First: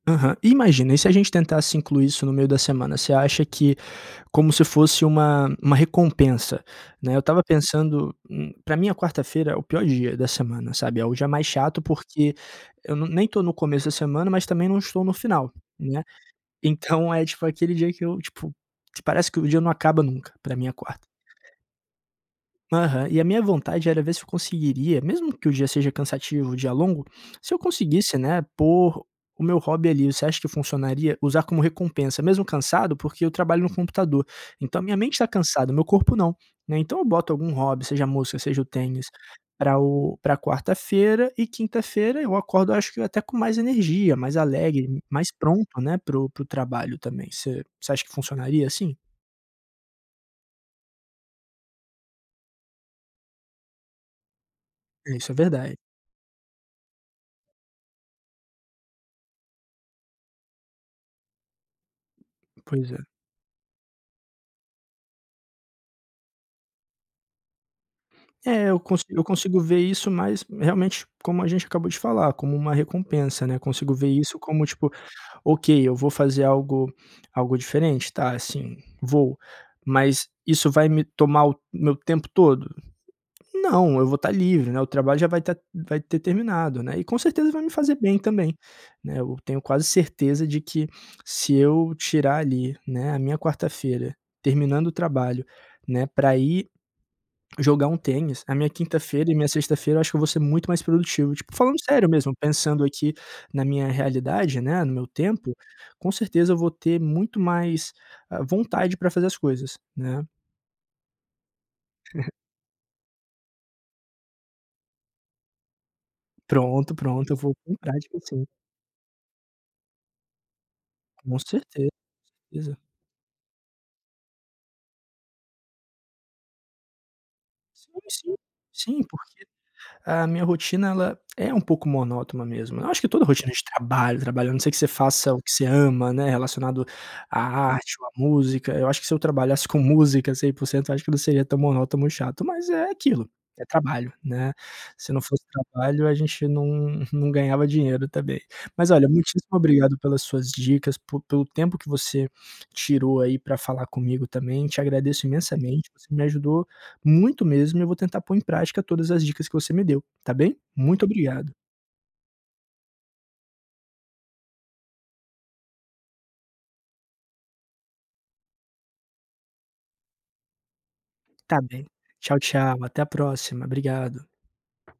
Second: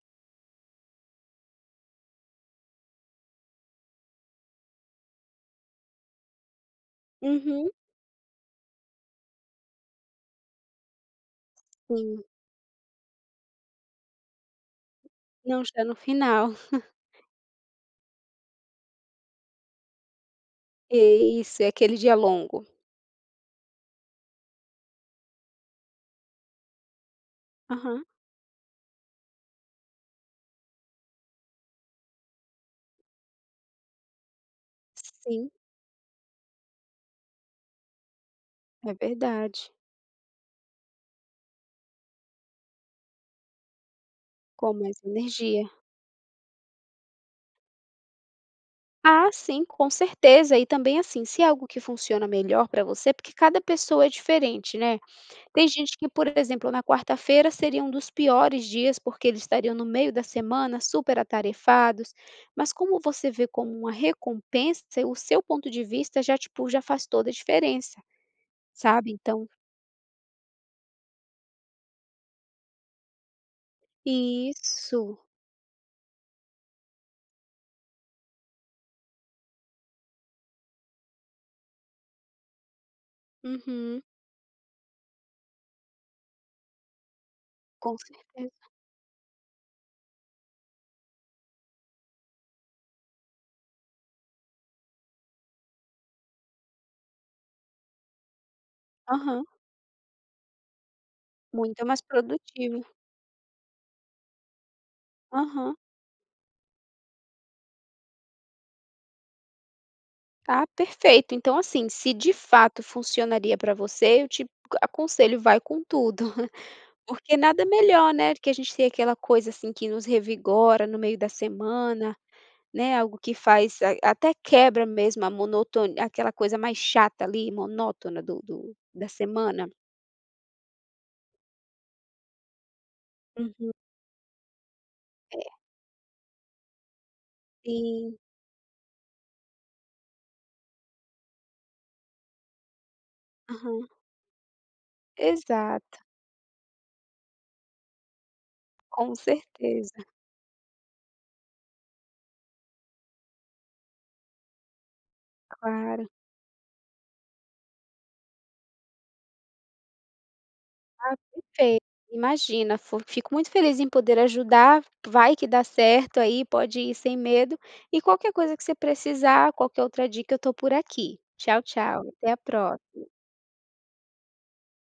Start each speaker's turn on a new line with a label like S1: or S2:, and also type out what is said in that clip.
S1: Aham. Imagina, e se a gente tentasse incluir isso no meio da semana? Você acha que como se fosse uma uma recompensa, né. Eu estava
S2: Uhum.
S1: pensando hum, pra mim a quarta-feira é o pior dia da semana, sabe, é o dia é mais chato
S2: Sim.
S1: porque eu não nem estou no começo da semana, mas também não estou no final,
S2: Não, está no
S1: né.
S2: final.
S1: Então é tipo aquele dia que eu tipo, parece que o dia não acaba nunca, pra mim é a quarta.
S2: E isso, é aquele dia longo.
S1: Aham. E a minha vontade era ver se eu conseguiria, mesmo que o dia seja cansativo, o dia longo, se eu
S2: Aham.
S1: conseguisse, né, pôr o meu hobby ali. Você acha que funcionaria usar como recompensa, mesmo cansado? Porque eu trabalho no computador, então a minha mente está
S2: Sim.
S1: cansada, meu corpo não, né. Então eu boto algum hobby, seja a música ou seja o
S2: É
S1: tênis,
S2: verdade.
S1: pra o pra quarta-feira e quinta-feira eu acordo, acho que, até com mais energia, mais
S2: Com mais
S1: alegre, mais
S2: energia.
S1: pronto, né, para o para o trabalho também. Você você acha que funcionaria assim?
S2: Ah, sim, com certeza. E também, assim, se é algo que funciona melhor pra você porque cada pessoa é diferente, né?
S1: Isso é
S2: Tem
S1: verdade.
S2: gente que, por exemplo, na quarta-feira, seria um dos piores dias porque eles estariam no meio da semana super atarefados. Mas
S1: Pois
S2: como
S1: é.
S2: você vê como uma recompensa, o seu ponto de vista já, tipo, já faz toda a diferença.
S1: É, eu consi
S2: Sabe,
S1: eu
S2: então
S1: consigo ver isso, mas realmente, como a gente acabou de falar, como uma recompensa, né. Consigo ver isso como tipo:
S2: Isso.
S1: "Ok, eu vou fazer algo algo diferente? Tá, sim, vou. Mas isso vai me tomar o meu tempo todo?",
S2: Uhum.
S1: não, vou estar livre, né. O trabalho já vai tá vai ter terminado, né. E com certeza vai me fazer
S2: Com
S1: bem também,
S2: certeza.
S1: né. Eu tenho quase certeza de que, se eu tirar, ali, né, a minha quarta-feira terminando o trabalho, né, pra ir jogar um tênis, a minha quinta-feira e
S2: Aham.
S1: minha sexta-feira, eu acho que eu vou ser muito mais produtivo. Tipo, falando
S2: Muito mais
S1: sério mesmo, pensando
S2: produtivo.
S1: aqui na minha realidade, né, no meu tempo,
S2: Aham.
S1: com certeza eu vou ter muito mais, ah, vontade pra fazer as coisas, né.
S2: Ah, perfeito. Então, assim, se de fato funcionaria pra você, eu te a aconselho: vai com tudo!
S1: Pronto, pronto. Eu
S2: Porque
S1: vou
S2: nada
S1: comprar, acho
S2: melhor,
S1: que
S2: né, do
S1: sim.
S2: que a gente tem aquela coisa, assim, que nos revigora no meio da
S1: Com certeza.
S2: semana,
S1: Pois é.
S2: né, algo que faz a até quebra mesmo a monotoni aquela coisa mais chata ali
S1: Sim,
S2: monótona
S1: sim.
S2: do do
S1: Sim,
S2: da
S1: porque
S2: semana.
S1: a minha rotina, ela é um pouco monótona mesmo. Eu acho que toda rotina de
S2: Uhum.
S1: trabalho, trabalho, a não ser que você faça o que
S2: É.
S1: você ama, né, relacionado à arte ou à
S2: Sim.
S1: música. Eu acho que se eu trabalhasse com música 100%, eu acho que não seria tão monótono ou tão chato. Mas é aquilo, é
S2: Aham.
S1: trabalho, né. Se não fosse
S2: Exato.
S1: trabalho, a gente não não ganhava dinheiro também. Mas olha,
S2: Com
S1: muitíssimo obrigado
S2: certeza.
S1: pelas suas dicas, por pelo tempo que você tirou, aí, pra falar comigo também. Te agradeço imensamente.
S2: Claro.
S1: Você me ajudou muito mesmo e eu vou tentar pôr em prática todas as dicas que você me deu, está bem? Muito
S2: Ah,
S1: obrigado.
S2: perfeito. Imagina fu fico muito feliz em poder ajudar, vai que dá certo aí, pode ir sem medo. E qualquer coisa que você precisar, qualquer outra dica, eu estou por aqui.
S1: Está
S2: Tchau,
S1: bem.
S2: tchau. Até a
S1: Tchau tchau, até a
S2: próxi
S1: próxima. Obrigado.